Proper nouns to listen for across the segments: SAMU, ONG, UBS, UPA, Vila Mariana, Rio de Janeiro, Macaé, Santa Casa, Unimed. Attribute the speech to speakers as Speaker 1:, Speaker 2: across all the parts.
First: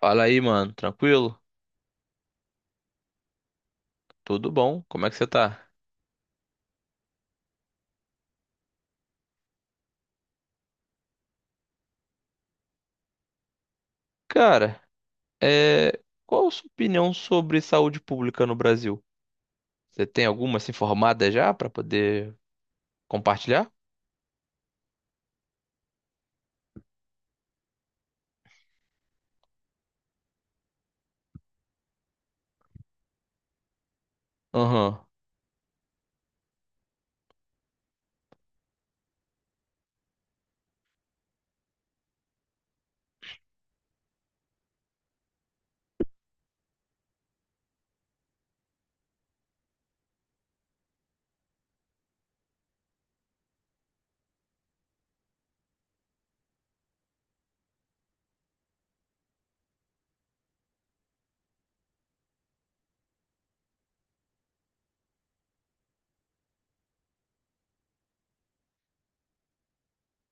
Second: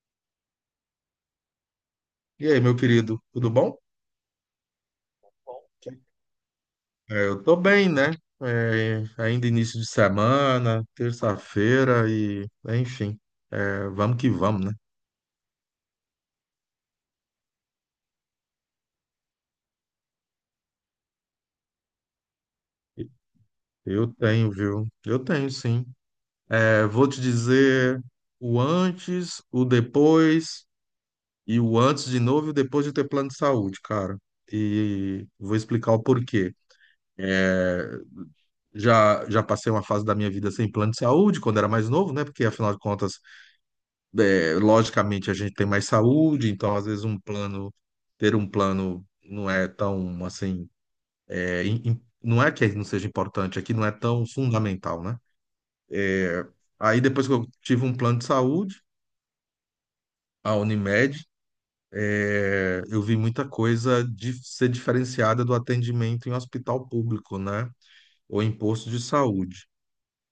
Speaker 1: Fala aí, mano. Tranquilo?
Speaker 2: E aí, meu querido, tudo bom?
Speaker 1: Tudo bom? Como é que você
Speaker 2: Bom,
Speaker 1: tá?
Speaker 2: que- eu tô bem, né? Ainda início de semana, terça-feira e, enfim, vamos que vamos, né?
Speaker 1: Cara, é... qual a sua opinião sobre saúde pública no Brasil? Você tem alguma se informada já pra poder compartilhar?
Speaker 2: Eu tenho, viu? Eu tenho, sim. Vou te dizer o antes, o depois e o antes de novo e o depois de ter plano de saúde, cara.
Speaker 1: Aham,
Speaker 2: E vou explicar o porquê. Já passei uma fase da minha vida sem plano de saúde, quando era mais novo, né? Porque, afinal de contas, logicamente a gente tem mais saúde, então às vezes um plano, ter um plano não é tão assim, não é que não seja importante, aqui não é tão fundamental, né? Aí depois que eu tive um plano de saúde, a Unimed, eu vi muita coisa de ser diferenciada do atendimento em hospital público, né? Ou em posto de saúde.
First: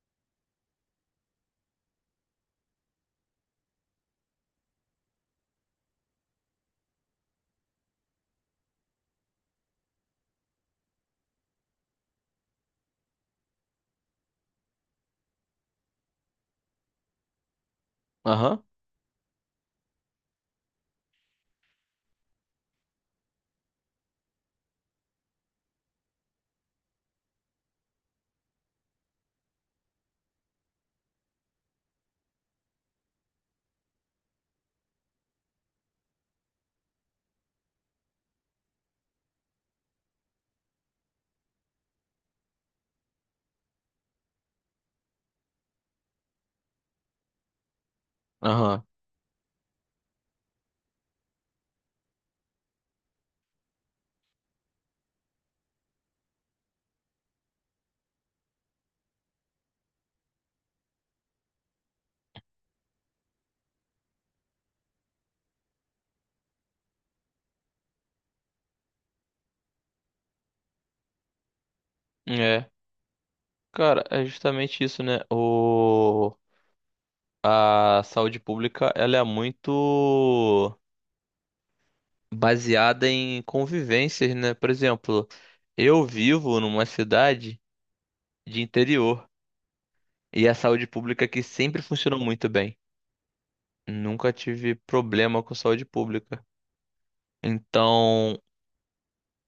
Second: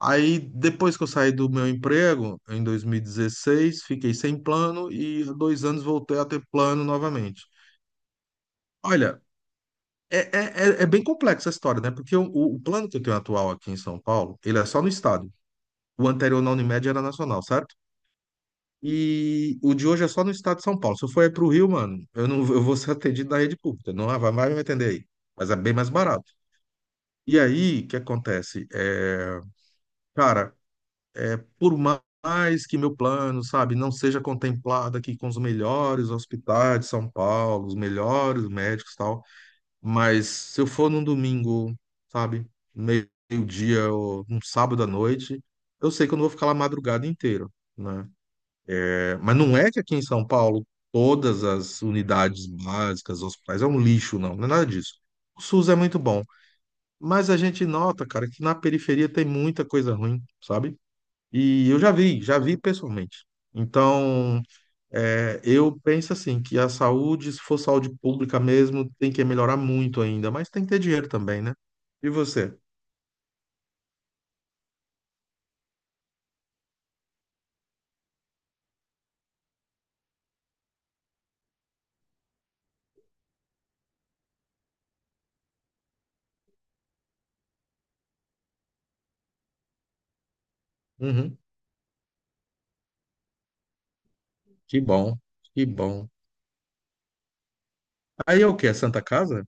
Speaker 2: Aí depois que eu saí do meu emprego, em 2016, fiquei sem plano e há dois anos voltei a ter plano novamente. Olha, é bem complexa a história, né? Porque o plano que eu tenho atual aqui em São Paulo, ele é só no estado. O anterior na Unimed era nacional, certo?
Speaker 1: aham,
Speaker 2: E o de hoje é só no estado de São Paulo. Se eu for aí pro Rio, mano, eu não eu vou ser atendido na rede pública. Não vai me atender aí. Mas é bem mais barato. E aí, o que acontece? Cara, por mais que meu plano, sabe, não seja contemplado aqui com os melhores hospitais de São Paulo, os melhores médicos e tal. Mas se eu for num domingo, sabe, meio-dia ou num sábado à noite, eu sei que eu não vou ficar lá a madrugada inteira, né?
Speaker 1: aham.
Speaker 2: Mas não é que aqui em São Paulo todas as unidades básicas, hospitais, é um lixo, não, não é nada disso. O SUS é muito bom, mas a gente nota, cara, que na periferia tem muita coisa ruim, sabe? E eu já vi pessoalmente. Então, eu penso assim, que a saúde, se for saúde pública mesmo, tem que melhorar muito ainda, mas tem que ter dinheiro também, né? E você?
Speaker 1: É, cara, é justamente isso, né? A saúde pública, ela é muito baseada em convivências, né? Por exemplo, eu vivo numa cidade de interior e a saúde pública
Speaker 2: Uhum.
Speaker 1: aqui sempre funcionou muito bem. Nunca tive
Speaker 2: Que bom,
Speaker 1: problema com
Speaker 2: que
Speaker 1: saúde
Speaker 2: bom.
Speaker 1: pública. Então,
Speaker 2: Aí é o quê? É Santa Casa?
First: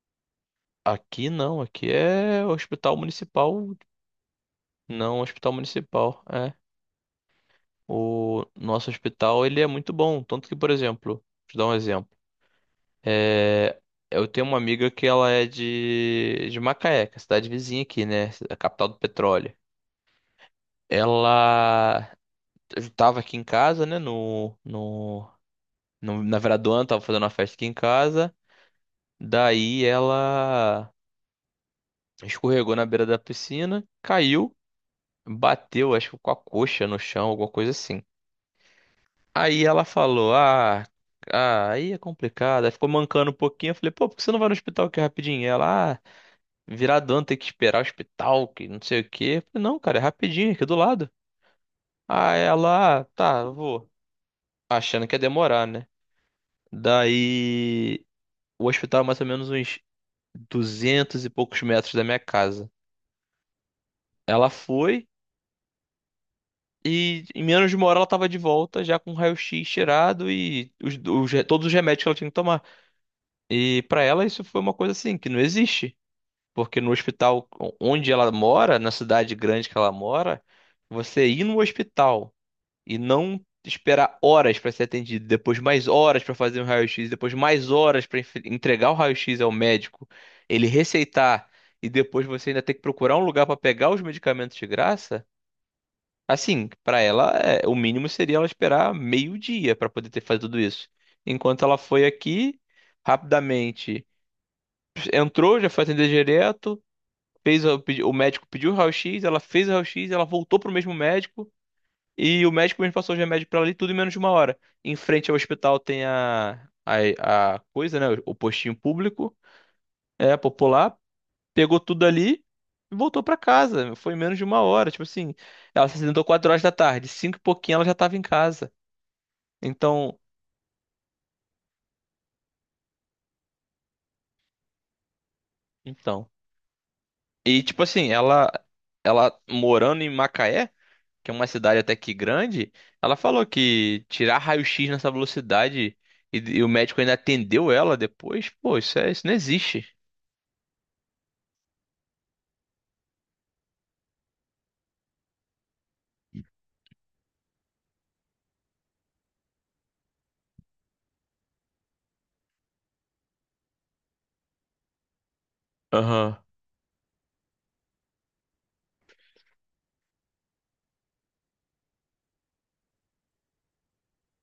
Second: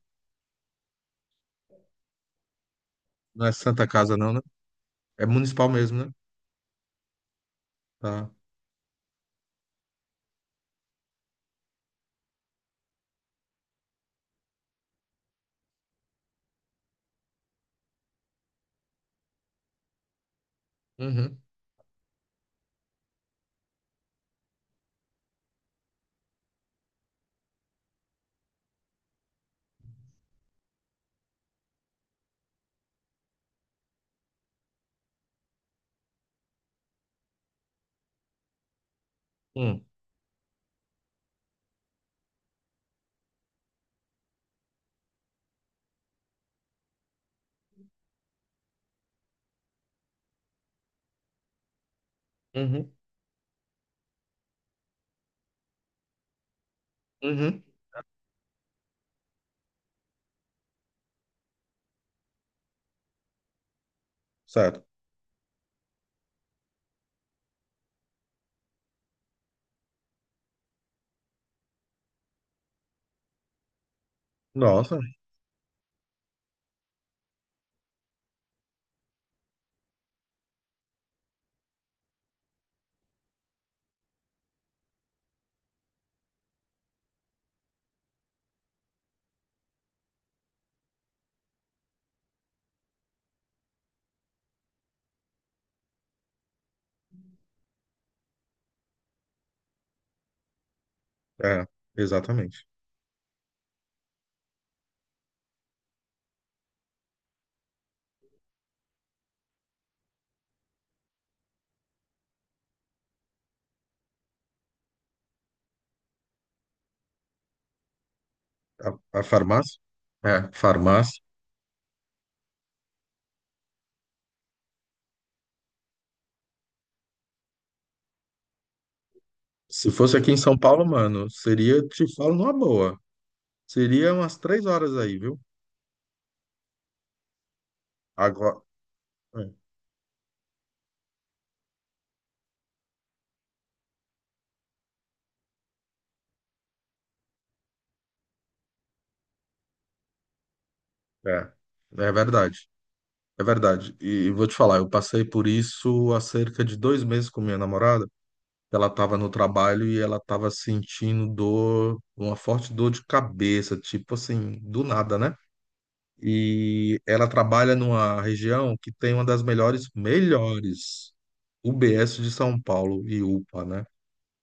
Speaker 1: aqui não, aqui é hospital
Speaker 2: Não é
Speaker 1: municipal,
Speaker 2: Santa Casa não, né?
Speaker 1: não
Speaker 2: É
Speaker 1: hospital
Speaker 2: municipal mesmo, né?
Speaker 1: municipal, é.
Speaker 2: Tá.
Speaker 1: O nosso hospital, ele é muito bom, tanto que, por exemplo, te dar um exemplo. É, eu tenho uma amiga que ela é de Macaé, que é a cidade vizinha aqui, né, a capital do petróleo.
Speaker 2: Uhum.
Speaker 1: Ela estava aqui em casa, né, na Veradoana, tava fazendo uma festa aqui em casa. Daí ela escorregou na beira da piscina, caiu, bateu, acho que com a coxa no chão, alguma coisa assim. Aí ela
Speaker 2: Hum.
Speaker 1: falou: "Ah, ah, aí é complicado." Aí ficou mancando um pouquinho. Eu falei: "Pô, por que você não vai no hospital aqui rapidinho?" Ela: "Ah, viradão tem que esperar o hospital, que não sei o quê." Eu falei: "Não, cara, é rapidinho, aqui do lado." Aí
Speaker 2: Uhum.
Speaker 1: ela: "Ah, tá, eu vou." Achando que ia demorar, né?
Speaker 2: Uhum.
Speaker 1: Daí o hospital é mais ou menos uns 200 e poucos metros da minha casa. Ela
Speaker 2: Certo.
Speaker 1: foi. E em menos de uma hora ela tava de volta, já com o raio-x tirado e todos os remédios que ela tinha que tomar. E pra ela isso foi uma coisa
Speaker 2: Nossa,
Speaker 1: assim, que não existe. Porque no hospital onde ela mora, na cidade grande que ela mora, você ir no hospital e não esperar horas pra ser atendido, depois mais horas pra fazer um raio-x, depois mais horas pra entregar o raio-x ao médico, ele receitar e depois você ainda ter que procurar um lugar pra pegar os medicamentos de graça. Assim, pra ela, é, o mínimo seria ela esperar meio-dia pra poder ter feito tudo isso. Enquanto
Speaker 2: é,
Speaker 1: ela foi aqui,
Speaker 2: exatamente.
Speaker 1: rapidamente entrou, já foi atender direto, fez o médico pediu o raio-x, ela fez o raio-x, ela voltou pro mesmo médico e o médico mesmo passou o remédio pra ela ali tudo em menos de uma hora. Em frente ao hospital tem a coisa, né, o postinho
Speaker 2: A
Speaker 1: público,
Speaker 2: farmácia?
Speaker 1: é
Speaker 2: É,
Speaker 1: popular,
Speaker 2: farmácia.
Speaker 1: pegou tudo ali e voltou pra casa. Foi em menos de uma hora. Tipo assim, ela se acidentou 4 horas da tarde, cinco e pouquinho ela já tava em casa.
Speaker 2: Se
Speaker 1: Então,
Speaker 2: fosse aqui em São Paulo, mano, seria, te falo numa boa, seria umas 3 horas aí, viu?
Speaker 1: então. E tipo assim, ela
Speaker 2: Agora.
Speaker 1: ela
Speaker 2: É.
Speaker 1: morando em Macaé, que é uma cidade até que grande, ela falou que tirar raio-x nessa velocidade e o médico ainda atendeu ela depois, pô, isso é, isso não existe.
Speaker 2: É, é verdade, é verdade. E vou te falar, eu passei por isso há cerca de dois meses com minha namorada. Ela estava no trabalho e ela estava sentindo dor, uma forte dor de cabeça, tipo assim, do nada, né?
Speaker 1: Aham,
Speaker 2: E ela trabalha numa região que tem uma das melhores UBS de São Paulo e UPA, né?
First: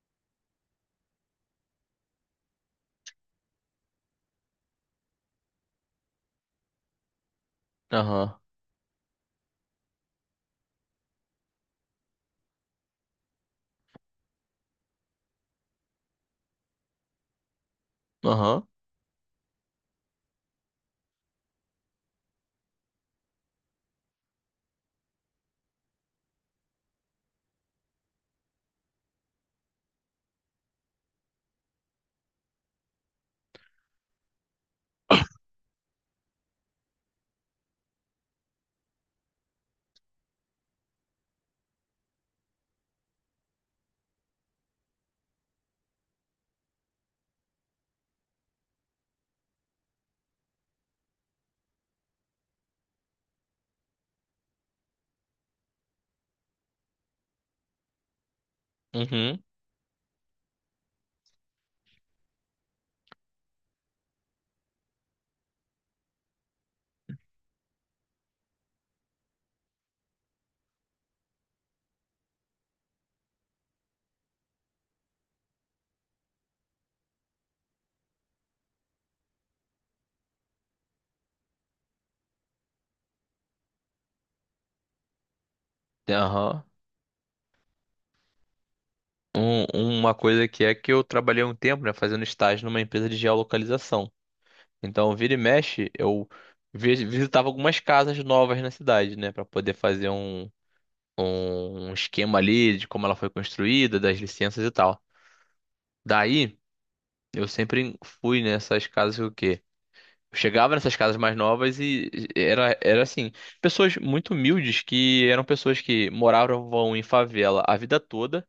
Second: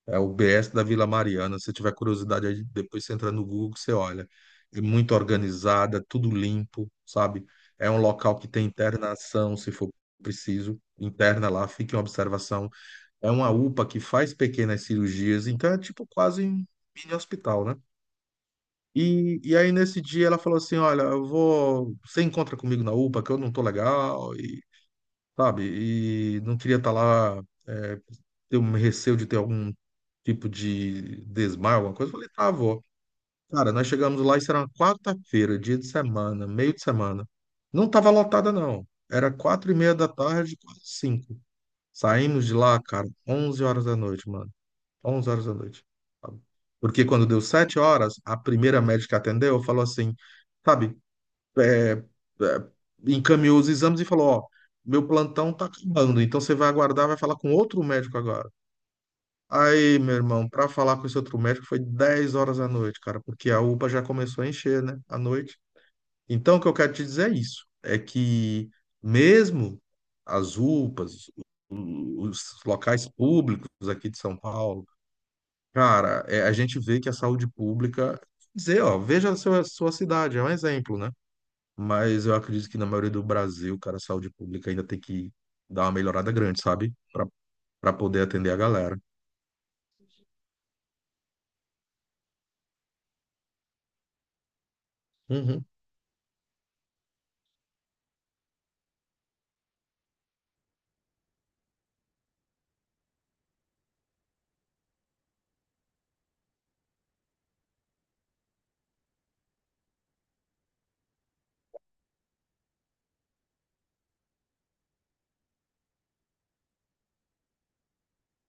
Speaker 2: É o BS da Vila Mariana. Se tiver curiosidade, aí depois você entra no Google, que você olha. É muito organizada, tudo limpo, sabe? É um
Speaker 1: aham,
Speaker 2: local que tem internação, se for preciso, interna lá, fica em observação. É uma UPA que faz pequenas cirurgias, então é tipo quase um mini hospital, né?
Speaker 1: aham,
Speaker 2: E aí nesse dia ela falou assim, olha, eu vou, você encontra comigo na UPA que eu não tô legal e, sabe, e não queria estar lá, é, ter um receio de ter algum tipo de desmaio, alguma coisa. Eu falei, tá, avó. Cara, nós chegamos lá, isso era uma quarta-feira, dia de semana, meio de semana. Não tava lotada, não. Era 4h30 da tarde, quase cinco. Saímos de lá, cara, 11 horas da noite, mano. Onze horas da noite. Sabe? Porque quando deu sete horas, a primeira médica que atendeu falou assim, sabe, é, é, encaminhou os exames e falou, ó, meu plantão tá acabando, então você vai aguardar, vai falar com outro médico agora.
Speaker 1: uhum,
Speaker 2: Aí, meu irmão, pra falar com esse outro médico foi 10 horas da noite, cara, porque a UPA já começou a encher, né, à noite. Então, o que eu quero te dizer é isso, é que mesmo as UPAs, os locais públicos aqui de São Paulo, cara, a gente vê que a saúde pública, dizer, ó, veja a sua cidade, é um exemplo, né? Mas eu acredito que na maioria do Brasil, cara, a saúde pública ainda tem que dar uma melhorada grande,
Speaker 1: aham.
Speaker 2: sabe? Pra poder atender a galera.
Speaker 1: Um- uma coisa que é que eu trabalhei um tempo, né, fazendo estágio numa empresa de geolocalização. Então, vira e
Speaker 2: Uhum,
Speaker 1: mexe, eu visitava algumas casas novas na cidade, né, pra poder fazer um esquema ali de como ela foi construída, das licenças e tal. Daí, eu sempre fui nessas casas o quê? Eu chegava nessas casas mais novas e era, era assim, pessoas muito humildes que eram pessoas que moravam em favela a vida toda.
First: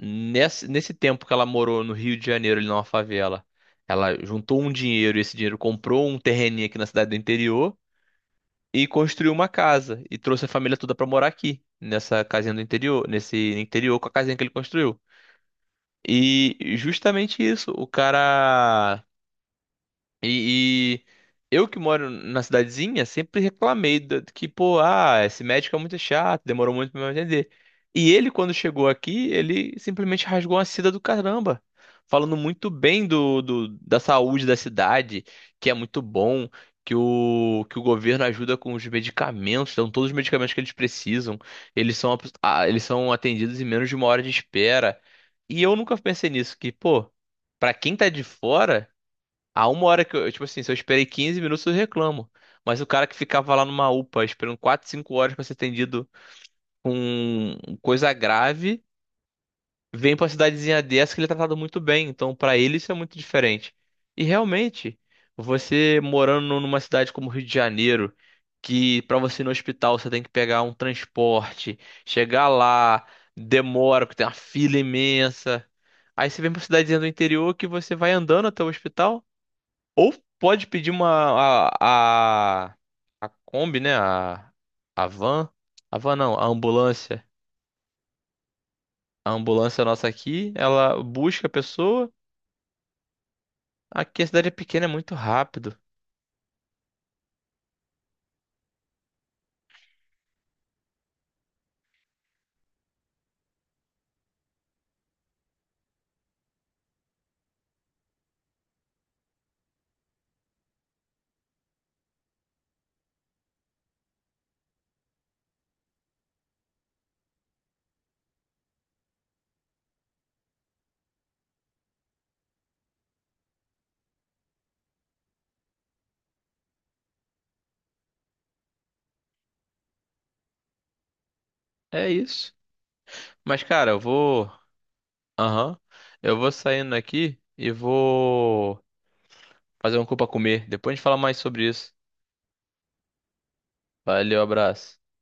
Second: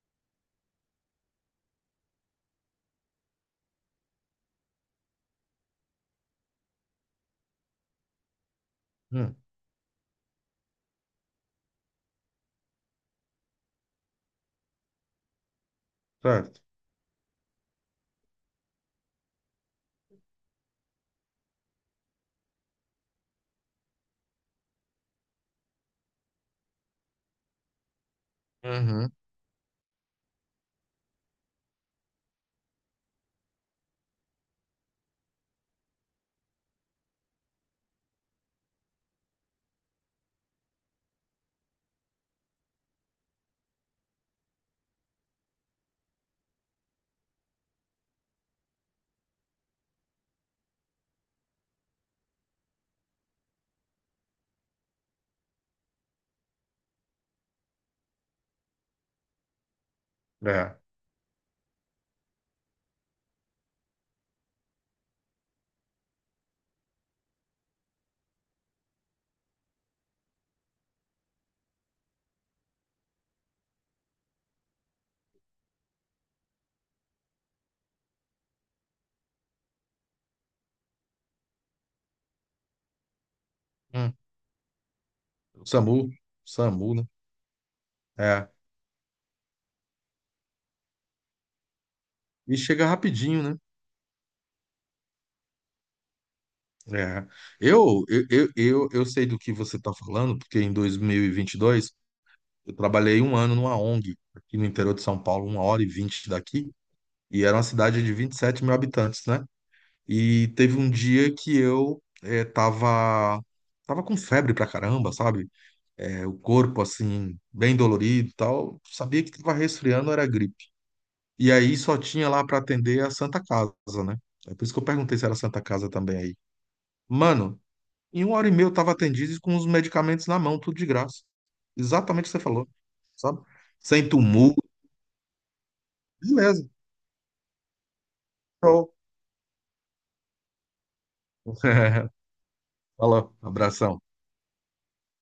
Speaker 1: Nesse tempo que ela morou no Rio de Janeiro, ali numa favela, ela juntou um dinheiro e esse dinheiro comprou um terreninho aqui na cidade do interior, e construiu
Speaker 2: uhum,
Speaker 1: uma casa e trouxe a família toda pra morar aqui, nessa casinha do interior, nesse interior com a casinha que ele construiu.
Speaker 2: certo.
Speaker 1: E justamente isso, o cara, e, e eu que moro na cidadezinha sempre reclamei que, pô, ah, esse médico é muito chato, demorou muito pra me atender. E ele, quando chegou
Speaker 2: Uhum,
Speaker 1: aqui, ele simplesmente rasgou uma seda do caramba, falando muito bem da saúde da cidade, que é muito bom, que o governo ajuda com os medicamentos, dão todos os medicamentos que eles precisam, eles são, eles são atendidos em menos de uma hora de espera. E eu nunca pensei nisso, que, pô, pra quem tá de fora. A uma hora que eu, tipo assim, se eu esperei 15 minutos, eu reclamo. Mas o cara que ficava lá numa UPA esperando 4, 5 horas pra ser atendido com coisa grave, vem pra
Speaker 2: é.
Speaker 1: cidadezinha dessa que ele é tratado muito bem. Então, pra ele, isso é muito diferente. E realmente, você morando numa cidade como Rio de Janeiro, que pra você ir no hospital você tem que pegar um transporte, chegar lá, demora, porque tem uma fila imensa. Aí você vem pra cidadezinha do interior que você vai andando até o hospital. Ou pode pedir uma a, a, a Kombi, né?
Speaker 2: Hum.
Speaker 1: A van. A
Speaker 2: SAMU,
Speaker 1: van não, a
Speaker 2: SAMU, né?
Speaker 1: ambulância.
Speaker 2: É.
Speaker 1: A ambulância nossa aqui, ela busca a pessoa.
Speaker 2: E chega rapidinho, né?
Speaker 1: Aqui a cidade é pequena, é muito rápido.
Speaker 2: É. Eu sei do que você está falando, porque em dois mil e vinte e dois eu trabalhei um ano numa ONG aqui no interior de São Paulo, 1h20 daqui, e era uma cidade de 27 mil habitantes, né? E teve um dia que eu tava com febre pra caramba, sabe? O corpo, assim, bem dolorido e tal. Sabia que tava resfriando, era gripe. E aí só tinha lá para atender a Santa Casa, né? É por isso que eu perguntei se era Santa Casa também aí. Mano, em 1h30 eu tava atendido e com os medicamentos na mão, tudo de graça.
Speaker 1: É
Speaker 2: Exatamente o que você
Speaker 1: isso.
Speaker 2: falou, sabe?
Speaker 1: Mas, cara, eu
Speaker 2: Sem
Speaker 1: vou.
Speaker 2: tumulto,
Speaker 1: Aham. Eu vou
Speaker 2: beleza.
Speaker 1: saindo aqui e vou
Speaker 2: Show.
Speaker 1: fazer um cu pra comer. Depois a gente fala mais sobre isso.
Speaker 2: Falou, abração.
Speaker 1: Valeu, abraço.